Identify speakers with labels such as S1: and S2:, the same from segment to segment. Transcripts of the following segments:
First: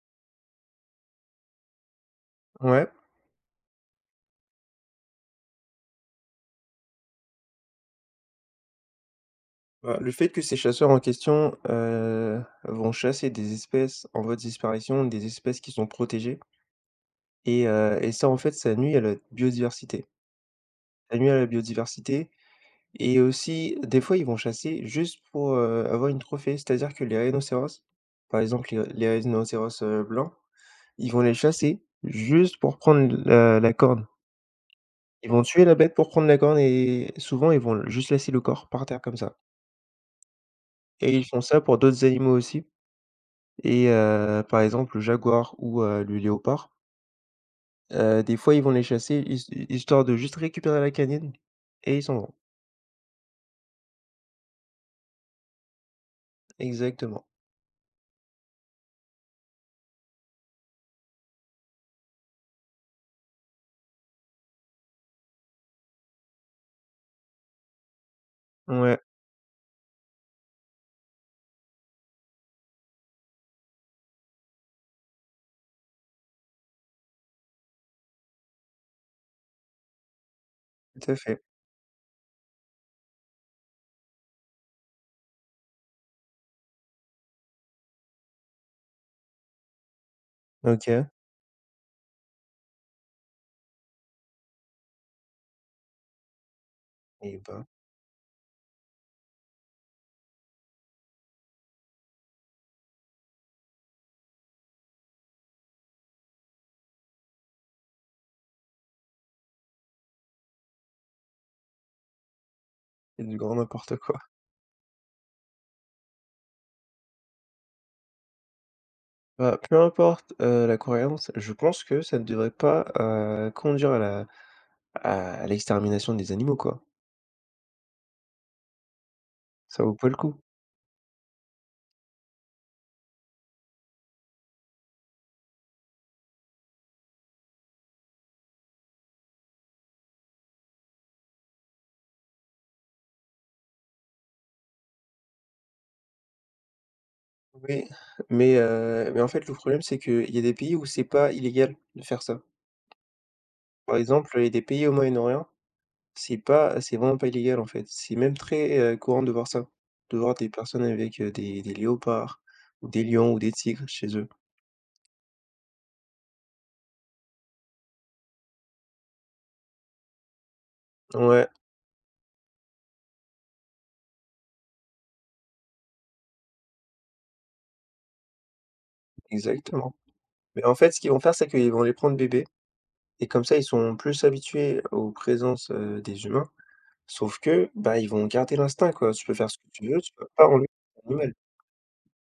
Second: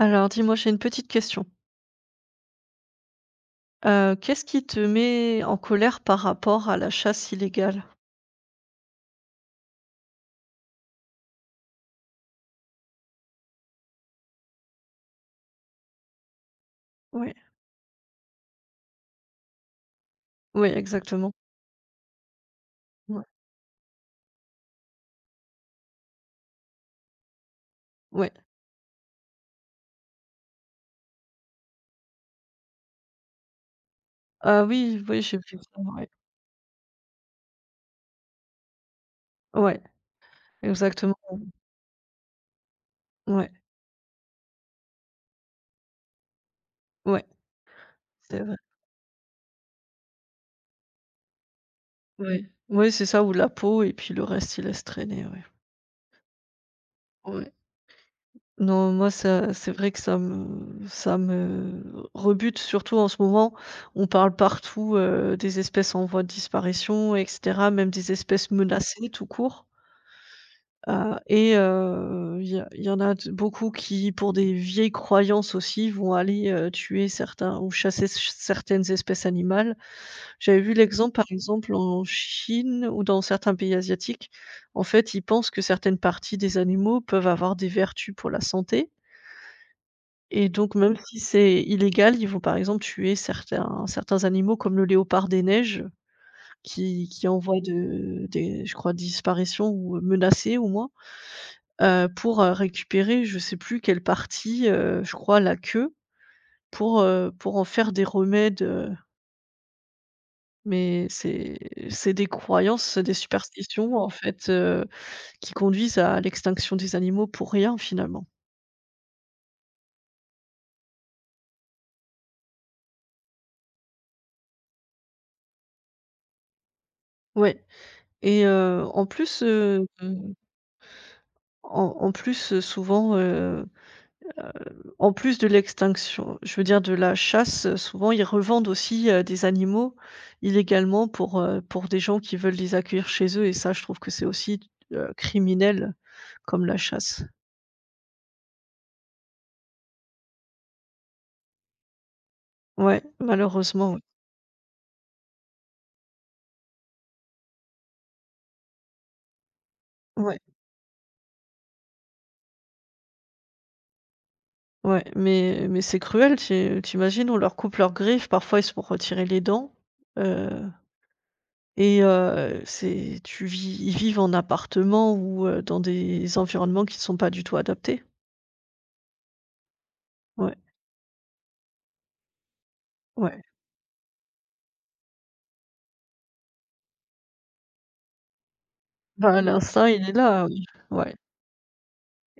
S1: Alors dis-moi, j'ai une petite question.
S2: Ouais?
S1: Heu, qu'est-ce qui te met en colère par rapport à la chasse illégale?
S2: Bah, le fait que ces chasseurs en question, heu, vont chasser des espèces en voie de disparition, des espèces qui sont protégées.
S1: Ouais.
S2: Et heu et ça, en fait, ça nuit à notre biodiversité.
S1: Oui,
S2: Ça nuit
S1: exactement.
S2: à la biodiversité et
S1: Ouais.
S2: aussi, des fois, ils vont chasser juste pour, heu, avoir une trophée, c'est-à-dire que les rhinocéros,
S1: Ouais.
S2: par exemple les r les rhinocéros, heu, blancs, ils vont les chasser juste pour prendre la la corne.
S1: Ah oui, oui,
S2: Ils
S1: j'ai
S2: vont
S1: vu
S2: tuer la
S1: ça,
S2: bête
S1: ouais.
S2: pour prendre la corne et et souvent, ils vont l juste laisser le corps par terre comme ça.
S1: Ouais, exactement.
S2: Et ils font ça pour d'autres animaux aussi
S1: Ouais.
S2: et heu, par exemple, le jaguar ou heu, le léopard.
S1: Ouais.
S2: Heu, des
S1: C'est
S2: fois,
S1: vrai.
S2: ils vont les chasser his hi histoire de juste récupérer la canine et ils s'en vont.
S1: Ouais, oui c'est ça ou de la peau et puis le reste ils laissent traîner, ouais.
S2: Exactement.
S1: Ouais. Non moi, ça, c'est vrai que ça me ça me r rebute surtout en ce moment, on parle partout, heu, des espèces en voie de disparition et cetera, même des espèces
S2: Mouais.
S1: menacées tout court. Ah et heu, il y a il y en a de beaucoup qui, pour des vieilles croyances, aussi, vont aller, heu, tuer certains ou chasser s ch certaines espèces animales. J'avais vu
S2: Tout
S1: l'exemple,
S2: à
S1: par
S2: fait.
S1: exemple, en Chine ou dans certains pays asiatiques, en fait, ils pensent que certaines parties des animaux peuvent avoir des vertus pour la santé. Et donc même
S2: OK.
S1: si c'est illégal, ils vont par exemple tuer certains certains animaux comme le léopard des neiges qui qui est en
S2: Eh
S1: voie
S2: ben.
S1: de des je crois disparition ou heu, menacé au moins, heu, pour, heu, récupérer je sais plus quelle partie, heu, je crois la queue pour, heu, pour en faire des remèdes, heu Mais, c'est c'est des croyances, des
S2: C'est du grand
S1: superstitions
S2: n'importe
S1: en
S2: quoi.
S1: fait, heu, qui conduisent à l'extinction des animaux pour rien, finalement.
S2: Bah, peu importe, heu, la croyance, je pense que ça ne devrait pas, heu, conduire à la à l'extermination des animaux, quoi.
S1: Ouais. Et heu, en plus,
S2: Ça
S1: heu
S2: vaut pas le coup!
S1: en en plus, heu, souvent, heu heu, en plus de l'extinction, je veux dire, de la chasse, souvent ils revendent aussi, heu, des animaux illégalement pour, heu, pour des gens qui veulent les accueillir chez eux et ça je trouve que c'est aussi, heu, criminel comme la chasse.
S2: Oui. Mais heu, mais en fait le problème, c'est qu'il y a des pays où c'est pas illégal de faire ça.
S1: Ouais. Malheureusement,
S2: Par
S1: oui.
S2: exemple, il y a des pays au Moyen-Orient, c'est pas c'est vraiment pas illégal en fait, c'est même très, heu, courant de voir ça, de voir
S1: Ouais.
S2: des personnes avec, heu, des des léopards ou des lions ou des tigres chez eux.
S1: Ouais, mais mais c'est cruel, tu i tu imagines, on leur coupe leurs griffes parfois, ils se font retirer les dents, heu,
S2: Ouais.
S1: et heu, c'est tu vis ils vivent en appartement ou heu, dans des environnements qui sont pas du tout adaptés.
S2: Exactement.
S1: Ouais.
S2: Mais en fait, ce qu'ils vont faire, c'est qu'ils vont les prendre bébés, et
S1: Ouais.
S2: comme ça ils sont plus habitués aux présences, heu, des humains sauf que, bah, ils vont garder l'instinct quoi, tu peux
S1: Bah
S2: faire ce que
S1: l'instinct
S2: tu veux,
S1: il
S2: tu
S1: est
S2: peux
S1: là,
S2: pas
S1: oui,
S2: enlever
S1: ouais.
S2: l'animal.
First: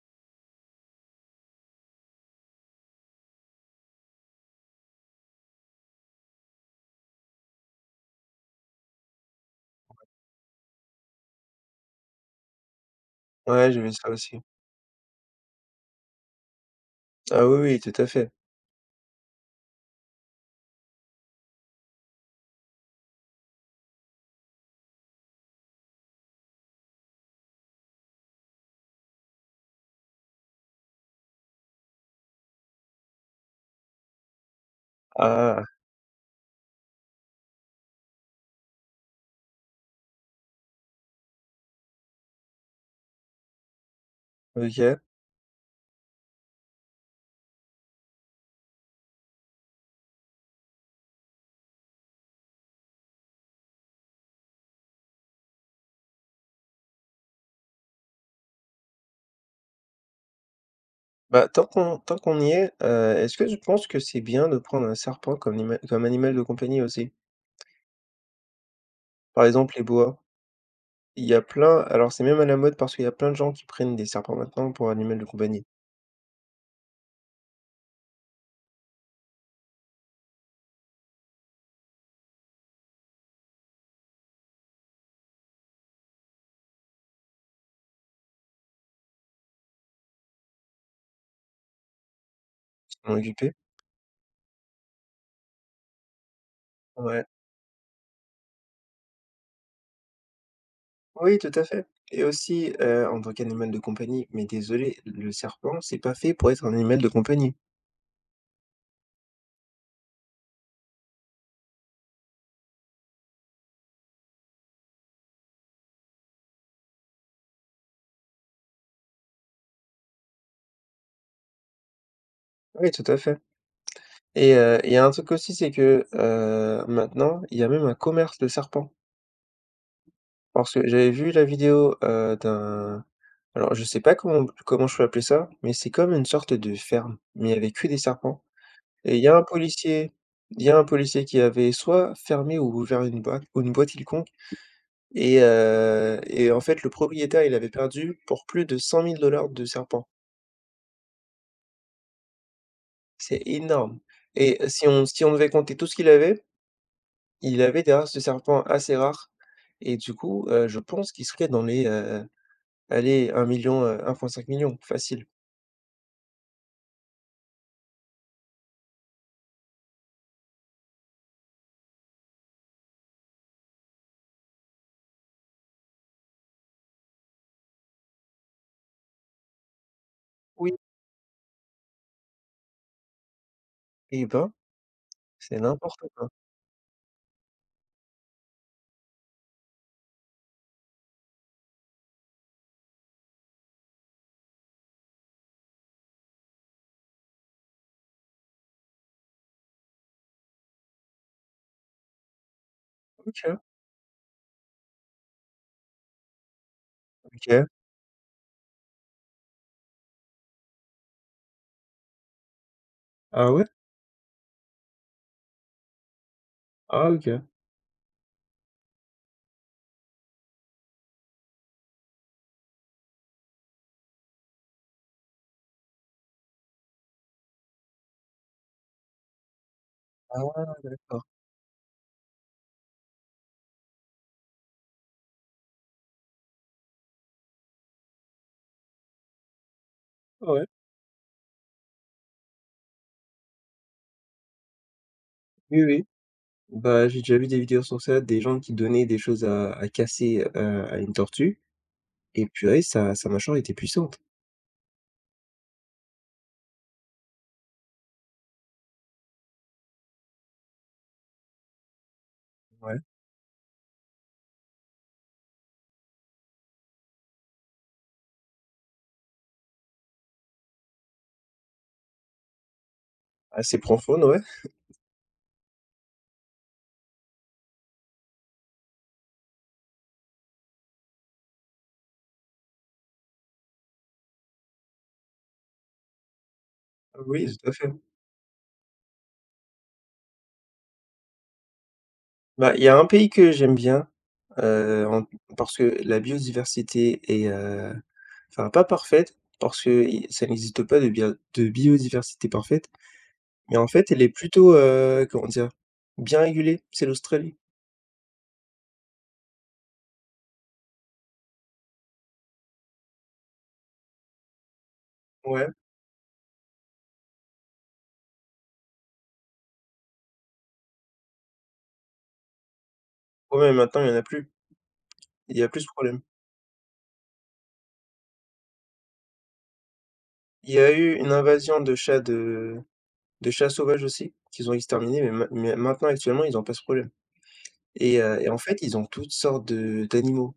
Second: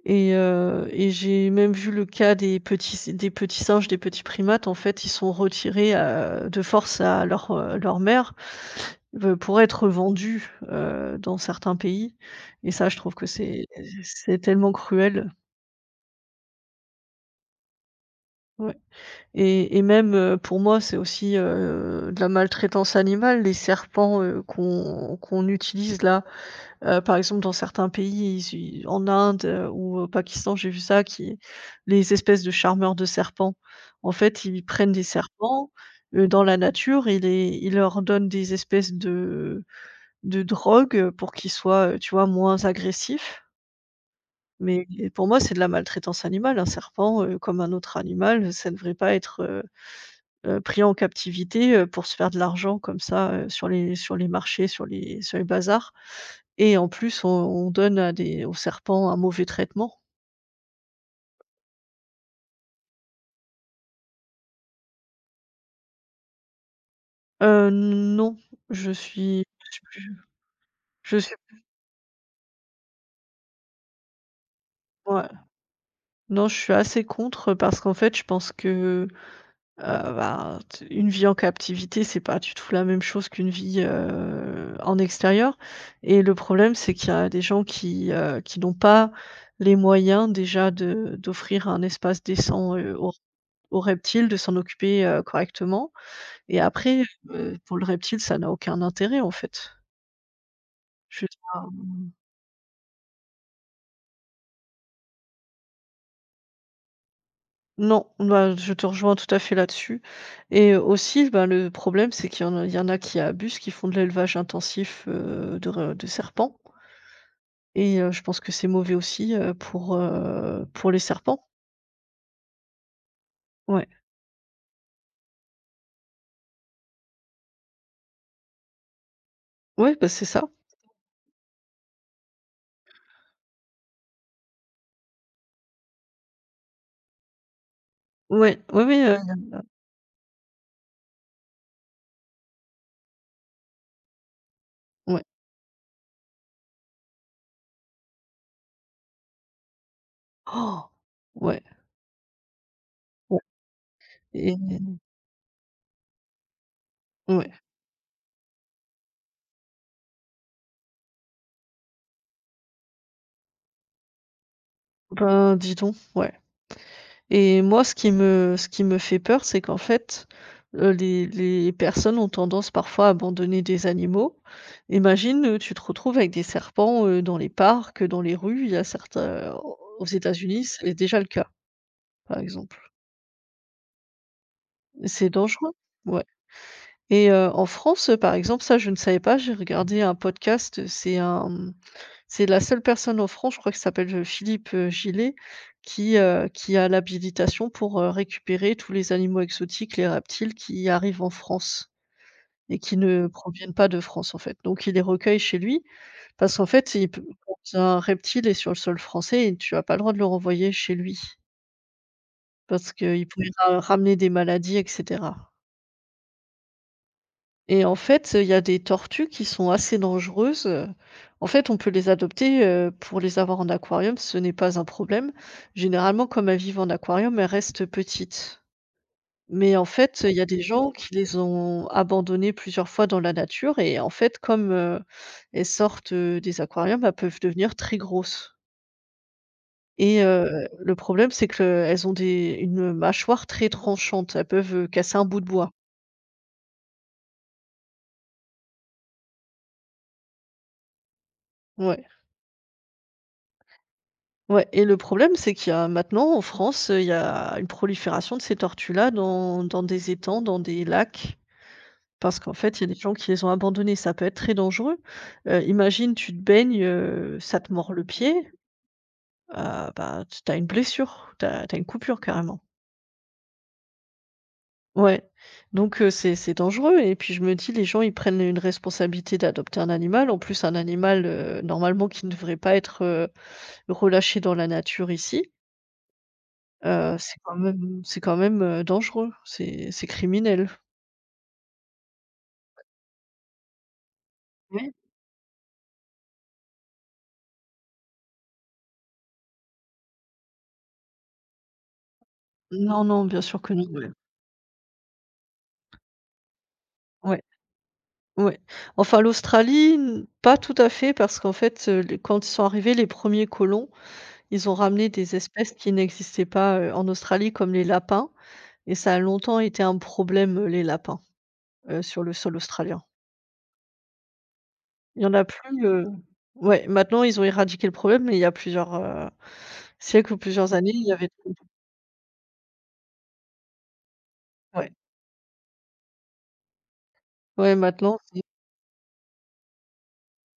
S1: Et heu, et j'ai même vu le cas des petits s des petits singes, des petits primates. En fait, ils sont retirés, heu, de force à leur, heu, leur mère, b pour être vendus, heu, dans certains pays. Et ça, je trouve que c'est
S2: Ouais, j'ai vu ça
S1: c'est
S2: aussi.
S1: tellement cruel.
S2: Ah oui, oui. Tout à fait.
S1: Ouais. Et et même heu, pour moi, c'est aussi, heu, de la maltraitance animale, les serpents, heu, qu'on qu'on utilise là. Heu, par exemple, dans certains pays, issus, en Inde, heu, ou au Pakistan, j'ai vu ça, qui les espèces de charmeurs de serpents. En fait, ils prennent des
S2: Ah!
S1: serpents, heu, dans la nature et les ils leur donnent des espèces de de drogue pour qu'ils soient, tu vois, moins agressifs mais,
S2: OK.
S1: et pour moi c'est de la maltraitance animale, un serpent, heu, comme un autre animal, ça devrait pas être, heu heu, pris en captivité, heu, pour se faire de l'argent comme ça, heu, sur les sur les marchés, sur les sur les bazars et en plus, on on donne à des aux serpents un mauvais traitement.
S2: Bah tant qu'on tant qu'on y est, heu, est-ce que tu penses que c'est bien de prendre un serpent comme nima comme animal de compagnie aussi?
S1: Heu non, je suis
S2: Par exemple,
S1: je
S2: les
S1: suis plus
S2: boas.
S1: je
S2: Il y
S1: suis
S2: a
S1: p
S2: plein alors c'est même à la mode parce qu'il y a plein de gens qui prennent des serpents, maintenant, pour animal
S1: Ouais.
S2: de compagnie.
S1: Non, je suis assez contre parce qu'en fait, je pense que, heu, ben, t une vie en captivité, c'est pas du tout la même chose qu'une vie, heu, en extérieur et le problème, c'est qu'il y a des gens qui, heu, qui n'ont pas les moyens déjà de d'offrir un espace décent, heu, aux
S2: S'en occuper.
S1: aux reptiles, de s'en occuper, heu, correctement et après,
S2: Ouais.
S1: heu, pour le reptile, ça n'a aucun intérêt, en fait. Je
S2: Oui, tout
S1: t'a
S2: à fait
S1: mmh.
S2: et aussi, heu, en tant qu'animal de compagnie, mais désolé, le serpent, c'est pas fait pour être un animal de compagnie.
S1: Non, n bah, je te rejoins tout à fait là-dessus et aussi, bah le problème, c'est qu'il y en il y en a qui abusent, qui font de l'élevage intensif, heu, de re de serpents et heu, je pense que c'est mauvais aussi, heu, pour, heu, pour les serpents.
S2: Oui, tout à fait
S1: Ouais.
S2: et heu, il y a un truc aussi, c'est que, heu, maintenant, il y a même un commerce de serpents.
S1: Ouais, bah, c'est ça.
S2: Parce que j'avais vu la vidéo, heu, d'un alors, je sais pas comment p comment je peux appeler ça mais c'est comme une sorte de ferme mais avec que des serpents
S1: Ouais, oui, oui,
S2: et
S1: heu,
S2: il y
S1: il
S2: a un
S1: y en a.
S2: policier il y a un policier qui avait soit fermé ou ouvert une boîte ou une boîte quelconque
S1: Ouais.
S2: et heu et en fait le propriétaire, il avait perdu pour plus de 100 000 $ de serpents.
S1: Ouais. Ouais
S2: C'est énorme
S1: et
S2: et si on si on devait compter tout ce qu'il avait,
S1: Ouais.
S2: il avait, d'ailleurs, ce serpent assez rare et du coup, heu, je pense qu'il serait dans les, heu, allez, 1 000 000, heu, 1 fois 5 000 000, facile.
S1: Ben, dis donc, ouais et moi, ce qui me ce qui me fait peur, c'est qu'en fait, heu, les les personnes ont tendance parfois à abandonner des animaux. Imagine, heu, tu te retrouves avec des serpents, heu, dans les parcs, dans les rues, il y a certains, heu, aux aux États-Unis,
S2: Oui.
S1: c'est l déjà le cas, par exemple.
S2: Et ben,
S1: C'est
S2: c'est
S1: dangereux,
S2: n'importe
S1: ouais
S2: quoi.
S1: et heu, en France, heu, par exemple, ça, je ne savais pas. J'ai regardé un podcast, c'est un, mmh, c'est la seule personne en France, je crois qu'il s'appelle f heu, Philippe, heu, Gillet qui, heu, qui a l'habilitation pour, heu, récupérer tous les animaux exotiques, les reptiles qui arrivent en France et qui ne
S2: OK.
S1: proviennent pas de France, en fait. Donc il les recueille chez lui parce qu'en fait, il pe quand
S2: OK.
S1: un reptile est sur le sol français et tu as pas le droit de le renvoyer chez lui parce qu'il pourrait
S2: Ah ouais?
S1: ra ramener des maladies et cetera.
S2: Ah OK.
S1: Et en fait, heu, il y a des tortues qui sont assez dangereuses. En fait, on peut les adopter, heu, pour les avoir en aquarium, ce n'est pas un problème. Généralement comme elles vivent en aquarium, elles restent petites. Mais en fait, il y
S2: Ah
S1: a des
S2: ouais,
S1: gens qui
S2: d'accord.
S1: les ont abandonnées plusieurs fois dans la nature et en fait, comme, heu, elles sortent, heu, des aquariums, elles peuvent devenir très grosses et
S2: Ah ouais?
S1: heu, le problème, c'est qu'elles ont des une, heu, mâchoire très tranchante. Elles peuvent, heu, casser un bout de bois.
S2: Oui, oui, bah, j'ai déjà vu des vidéos sur ça. Des gens qui donnaient des choses à à casser, heu, à une tortue
S1: Ouais.
S2: et purée sa sa mâchoire était puissante.
S1: Ouais et le problème, c'est qu'il y a maintenant en France, il y a une prolifération de ces tortues-là dans dans des étangs, dans des lacs parce qu'en fait, il y a des
S2: Ouais.
S1: gens qui les ont abandonnées. Ça peut être très dangereux, heu, imagine tu te baignes, heu, ça te mord le pied, heu, bah, t tu as une blessure, tu as tu as une coupure carrément.
S2: Assez profonde, ouais.
S1: Ouais. Donc heu, c'est c'est dangereux et puis je me dis: «Les gens, ils prennent une responsabilité d'adopter un animal», en plus un animal, heu, normalement qui ne devrait pas être, heu, relâché dans la nature ici. Heu, c'est quand
S2: Oui, tout à fait.
S1: même c'est quand même, heu, dangereux. C'est c'est criminel.
S2: Bah,
S1: Ouais.
S2: il y a un pays que j'aime bien,
S1: Oui.
S2: heu, en parce que la biodiversité est, heu enfin, pas parfaite parce que i ça n'existe pas de bia de biodiversité parfaite.
S1: Non, non, bien sûr que
S2: Mais
S1: non,
S2: en
S1: ouais.
S2: fait, elle est plutôt, heu, comment dire? Bien régulée. C'est
S1: Ouais.
S2: l'Australie.
S1: Ouais, enfin l'Australie n pas tout à fait, parce qu'en fait, heu, les quand ils sont arrivés, les 1ers colons, ils ont ramené des
S2: Ouais.
S1: espèces qui n'existaient pas, heu, en Australie. Comme les lapins et ça a longtemps été un problème, heu, les lapins, heu, sur le sol australien.
S2: Ouais, mais maintenant, il y en a plus.
S1: Il y en a
S2: Il y a plus
S1: plus,
S2: ce
S1: heu,
S2: problème.
S1: ouais maintenant ils ont éradiqué le problème, mais il y a plusieurs, heu, siècles ou
S2: Il
S1: plusieurs
S2: y a
S1: années, il y
S2: eu
S1: avait.
S2: une
S1: [unintelligible]
S2: invasion de chats de de chats sauvages aussi, qu'ils ont
S1: Ouais.
S2: exterminés. Mais main mais maintenant, actuellement ils ont pas ce problème.
S1: Ouais, maintenant
S2: Et heu
S1: c'est
S2: et en fait, ils ont toutes sortes de d'animaux.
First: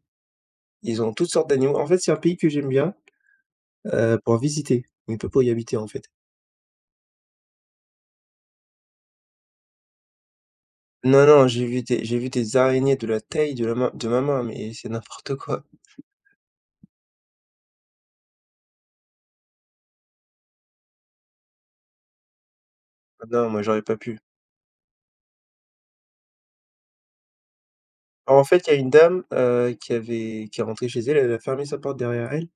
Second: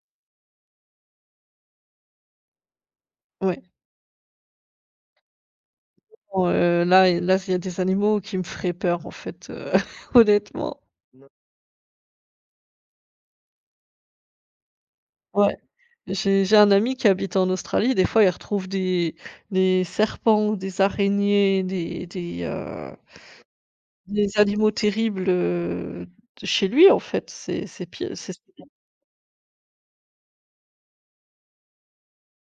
S2: Ils ont toutes sortes d'animaux. En fait, c'est un pays que j'aime bien,
S1: Ouais.
S2: heu, pour visiter, mais pas pour y habiter, en fait.
S1: On heu, là, et là, c'est il y a des animaux qui me feraient peur, en fait, heu, honnêtement.
S2: Non, non, j'ai vu des j'ai vu des araignées de la taille de la main de ma main, mais c'est n'importe
S1: Ouais.
S2: quoi.
S1: J'ai j'ai un ami qui habite en Australie, des fois, il retrouve des des serpents, des araignées, des des, heu
S2: Ah non, moi j'aurais pas pu.
S1: des animaux terribles, heu, d chez lui, en fait, c'est c'est pi
S2: Bah,
S1: c'est.
S2: en fait,
S1: [unintelligible]
S2: il y a une dame, heu, qui avait qui est rentrée chez elle elle a fermé sa porte derrière elle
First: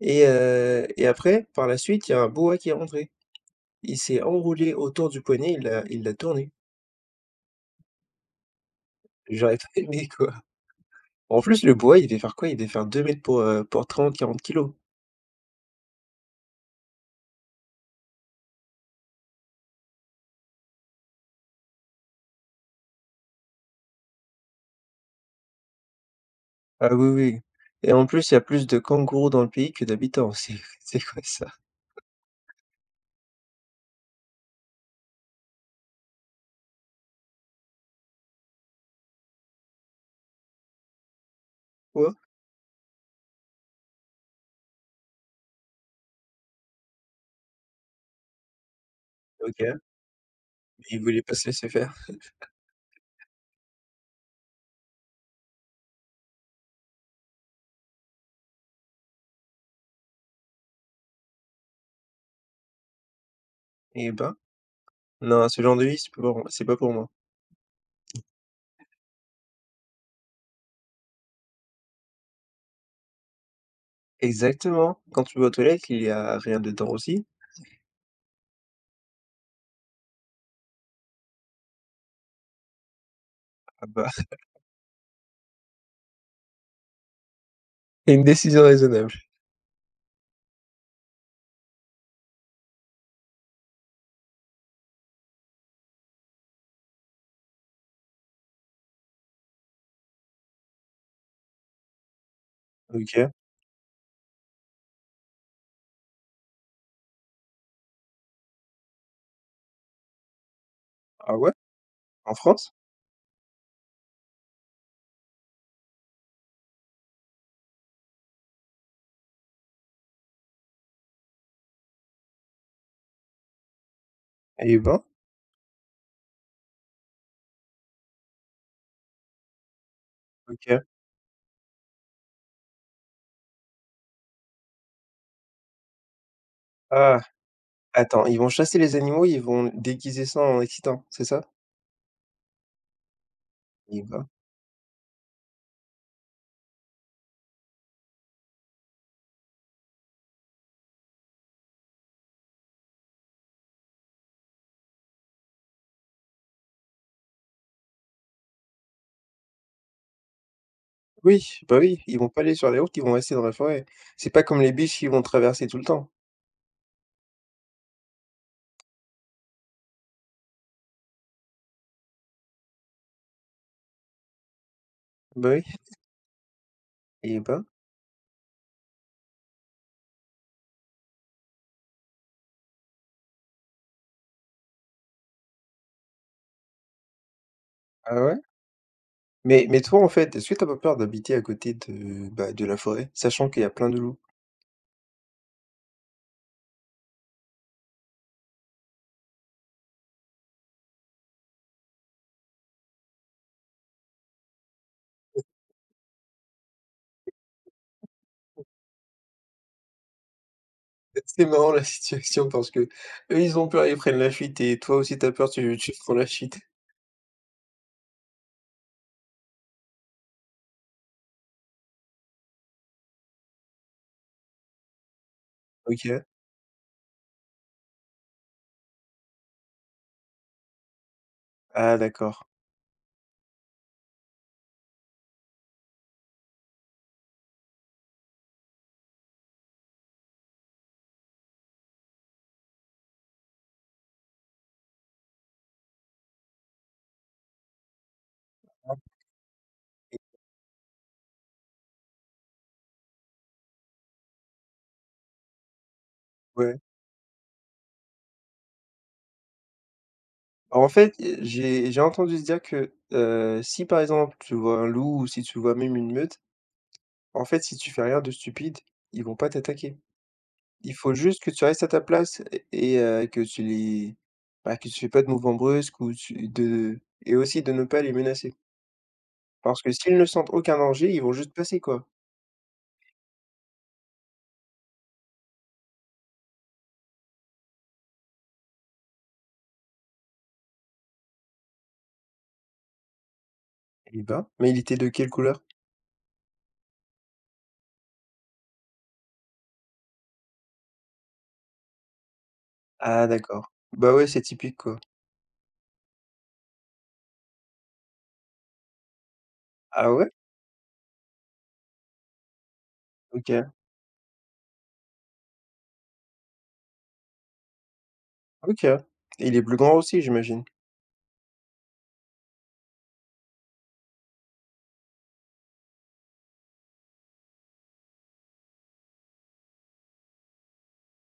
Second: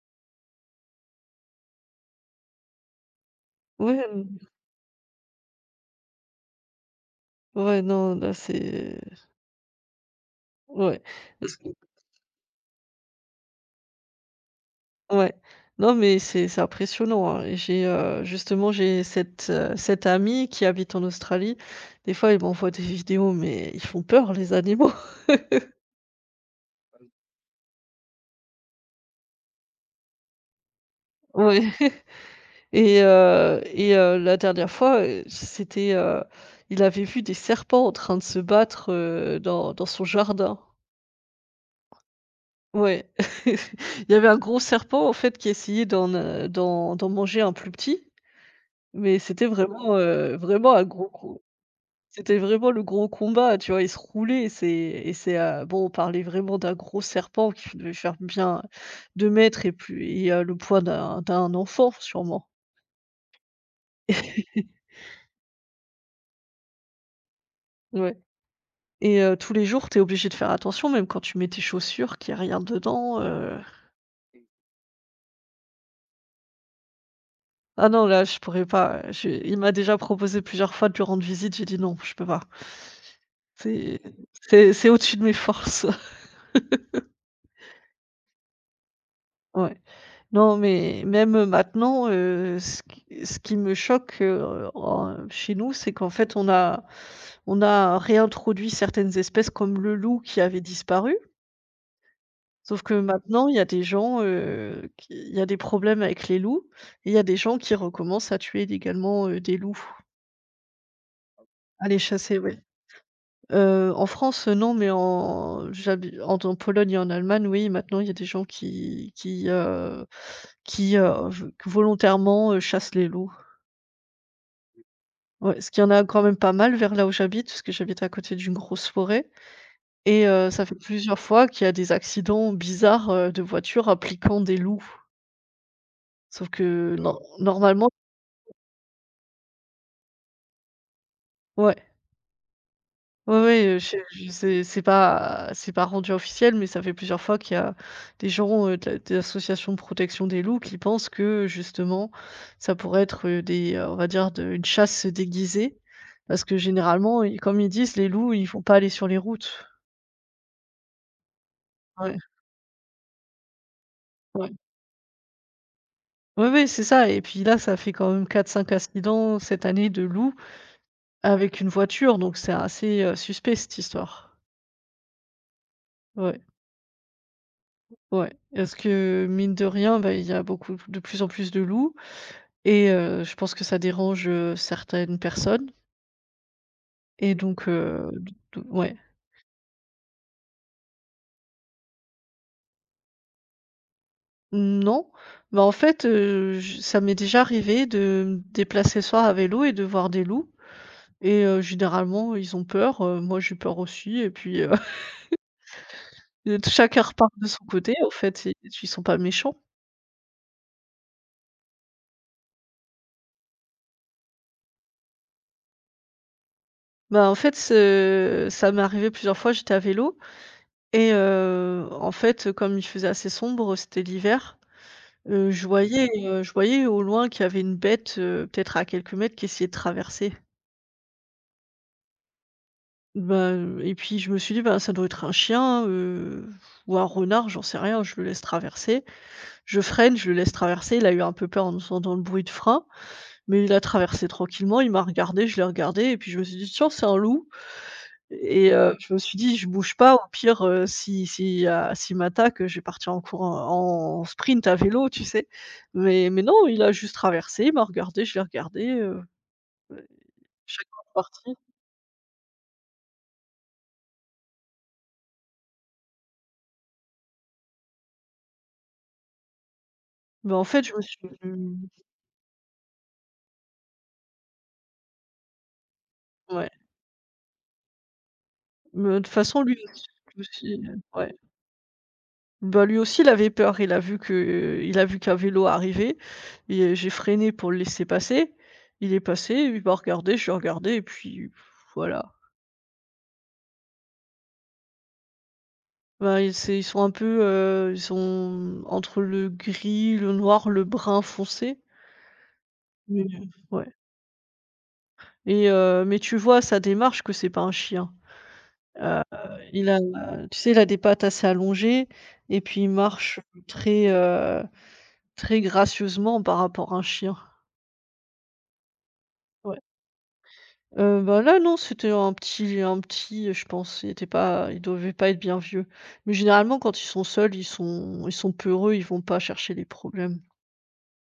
S2: et heu et après, par la suite il y a un boa qui est rentré.
S1: Ouais,
S2: Il s'est
S1: hem
S2: enroulé autour du poignet, il l'a il l'a tourné.
S1: Ouais, non là c'est
S2: J'aurais trop aimé, quoi.
S1: Ouais.
S2: En
S1: Parce
S2: plus,
S1: que
S2: le boa, il devait faire quoi, il devait faire 2 mètres pour, heu, pour 30-40 kilos.
S1: Ouais, non, mais c'est c'est impressionnant, hein. Et j'ai, heu, justement, j'ai cette, heu, cette amie qui habite en Australie. Des fois elle m'envoie des vidéos, mais ils font peur, les animaux.
S2: Ah oui, oui. Et en plus il y a plus de kangourous dans le pays, que d'habitants, aussi, c c'est vrai ça.
S1: Oui et heu, et heu, la dernière fois, heu, c'était, heu il avait vu des serpents en train de se battre, heu, dans dans son jardin.
S2: Quoi?
S1: Oui. Il y avait un gros serpent, en fait, qui essayait d'en n d'en d'en manger un plus petit. Mais c'était
S2: OK.
S1: vraiment, heu vraiment un
S2: Il
S1: gros,
S2: voulait pas
S1: gros
S2: se laisser faire.
S1: c'était vraiment le gros combat. Tu vois, ils se roulaient et c'est et c'est, heu, bon, on parlait vraiment d'un gros serpent qui devait faire bien 2 mètres et puis heu, le poids d'un d'un enfant sûrement.
S2: Eh ben. Non ce genre de vie, c'est pas pour c'est pas pour moi.
S1: Ouais. Et heu, tous les jours, tu es obligé de faire attention même, quand tu mets tes chaussures qu'il y a rien dedans, heu.
S2: Exactement. Quand tu vas aux toilettes, il y a rien dedans, aussi.
S1: Ah non là, je pourrais pas, heu, je Il m'a déjà proposé plusieurs fois de lui rendre visite. J'ai dit: «Non, je peux pas».
S2: Ah
S1: C'est
S2: bah
S1: c'est c'est au-dessus de mes forces.
S2: Une décision raisonnable.
S1: Ouais. Non, mais, même maintenant, heu, ce qui ce qui me choque, heu, en chez nous, c'est qu'en fait, on a on a réintroduit certaines espèces, comme le loup qui avait disparu. Sauf que
S2: OK.
S1: maintenant, il y a des gens, heu, qui il y a des problèmes avec les loups et il y a des gens qui recommencent à tuer illégalement, heu, des loups.
S2: Ah ouais?
S1: À les
S2: En
S1: chasser, oui.
S2: France?
S1: Heu, en France, non, mais en j'habite en t Pologne et en Allemagne, oui, maintenant, il y a des gens qui qui, heu, qui, heu, vol volontairement, heu, chassent les loups.
S2: Eh ben.
S1: Ouais, parce qu'il y en a quand même pas mal, vers là où j'habite- parce que j'habite à côté d'une grosse forêt- et heu, ça fait
S2: OK.
S1: plusieurs fois qu'il y a des accidents bizarres, heu, de voitures impliquant des loups. Sauf que nor
S2: Ah.
S1: normalement.
S2: Attends, ils vont chasser les animaux et ils vont déguiser ça en accident, c'est ça?
S1: Ouais. Oui, oui, heu je
S2: Eh ben.
S1: je c'est c'est pas c'est pas rendu officiel, mais ça fait plusieurs fois qu'il y a des gens, heu, de la des associations de protection des loups qui pensent que, justement, ça pourrait être des, heu, on va dire de une chasse déguisée, parce que généralement, heu, comme ils disent: «Les loups, ils vont pas aller sur les routes».
S2: Oui, bah oui,
S1: Ouais.
S2: ils vont pas aller sur les routes, ils vont rester dans la forêt. C'est pas
S1: Ouais.
S2: comme les biches, qui vont traverser tout le temps.
S1: Oui, oui, c'est ça, et puis là, ça fait quand même 4-5 incidents cette année, de loups, avec une voiture. Donc c'est assez, heu, suspect, cette histoire.
S2: Bah oui.
S1: Ouais.
S2: Eh ben.
S1: Ou ouais. Est-ce que mine de rien, ben, il y a beaucoup p de plus en plus de loups et heu, je pense que ça dérange, heu, certaines personnes. Et donc, heu,
S2: Ah
S1: d
S2: ouais?
S1: d ouais.
S2: Mais mais toi en fait, est-ce que tu as pas peur d'habiter à côté de, bah, de la forêt, sachant qu'il y a plein de loups?
S1: Mmh non, mais en fait, heu, j ça m'est déjà arrivé de me déplacer le soir à vélo et de voir des loups et heu, généralement ils ont peur, heu, moi j'ai peur aussi et puis heu et d chacun repart de son côté en fait, ils ils sont pas méchants.
S2: Ah, c'est marrant la situation, parce qu'eux ils ont peur, ils prennent la fuite et toi aussi tu as peur, tu tu prends la fuite.
S1: Ben en fait, ce ça m'est arrivé plusieurs fois. J'étais à vélo et heu, en fait, heu, comme il faisait assez sombre, c'était l'hiver, heu, je voyais,
S2: OK.
S1: heu, je voyais au loin qu'il y avait une bête, heu, peut-être à quelques mètres qui essayait de traverser
S2: Ah d'accord.
S1: bah, heu et puis je me suis dit: «Ben ça doit être un chien, heu, pff ou un renard, j'en sais rien, je le laisse traverser». Je freine, je le laisse traverser, il a eu un peu peur en entendant le bruit de frein, mais il a traversé tranquillement. Il m'a regardé, je l'ai regardé et puis je me suis dit: «Tiens c'est un loup» et heu,
S2: Ah.
S1: je me suis dit: «Je bouge pas
S2: Et
S1: au pire, heu, si si, heu, s'il m'attaque, heu, je vais partir en courant, en sprint à vélo» tu sais, mais mais non,
S2: Ouais.
S1: il a juste traversé, il m'a regardée, je l'ai regardé, heu, heu,
S2: Bah en
S1: chacun est
S2: fait, heu,
S1: reparti.
S2: j'ai j'ai entendu dire que, heu, si par exemple tu vois un loup ou si tu vois même une meute, bah en fait si tu fais rien de stupide ils vont pas t'attaquer.
S1: Ben, en fait je
S2: Il
S1: me
S2: faut
S1: suis,
S2: juste que tu restes
S1: mmh
S2: à ta place et et heu et que tu les bah que tu fais pas de mouvement brusque ou tu
S1: Ouais.
S2: de et aussi de ne pas les menacer.
S1: Mmh, heu, toute façon lui
S2: Parce
S1: aus
S2: que s'ils ne
S1: lui
S2: sentent
S1: aussi,
S2: aucun
S1: heu,
S2: danger, ils
S1: ouais.
S2: vont juste passer quoi.
S1: Bah lui aussi, il avait peur, il a vu que il a vu qu'un vélo arrivait et heu, j'ai freiné pour le laisser passer. Il est passé, il m'a regardée, je l'ai regardé et puis, pfff, voilà.
S2: Eh ben, mais il était de quelle couleur?
S1: Ben ils c'est ils sont un peu, heu, ils sont, mmh, entre le gris, le noir, le brun foncé? Mais,
S2: Ah
S1: heu,
S2: d'accord,
S1: ouais.
S2: bah, ouais, c'est typique quoi.
S1: Et heu, mais tu vois à sa démarche que c'est pas un chien, heu, il a
S2: Ah ouais?
S1: la tu sais, il a des pattes assez allongées et puis il marche
S2: OK.
S1: très, heu, très gracieusement par rapport à un chien.
S2: OK et il est plus
S1: Ouais.
S2: grand aussi j'imagine?
S1: Heu, bah, là non, c'était un petit un petit, heu, je pense il était pas il devait pas être bien vieux. Mais généralement quand ils sont seuls, ils sont ils sont peureux, ils vont pas chercher les problèmes.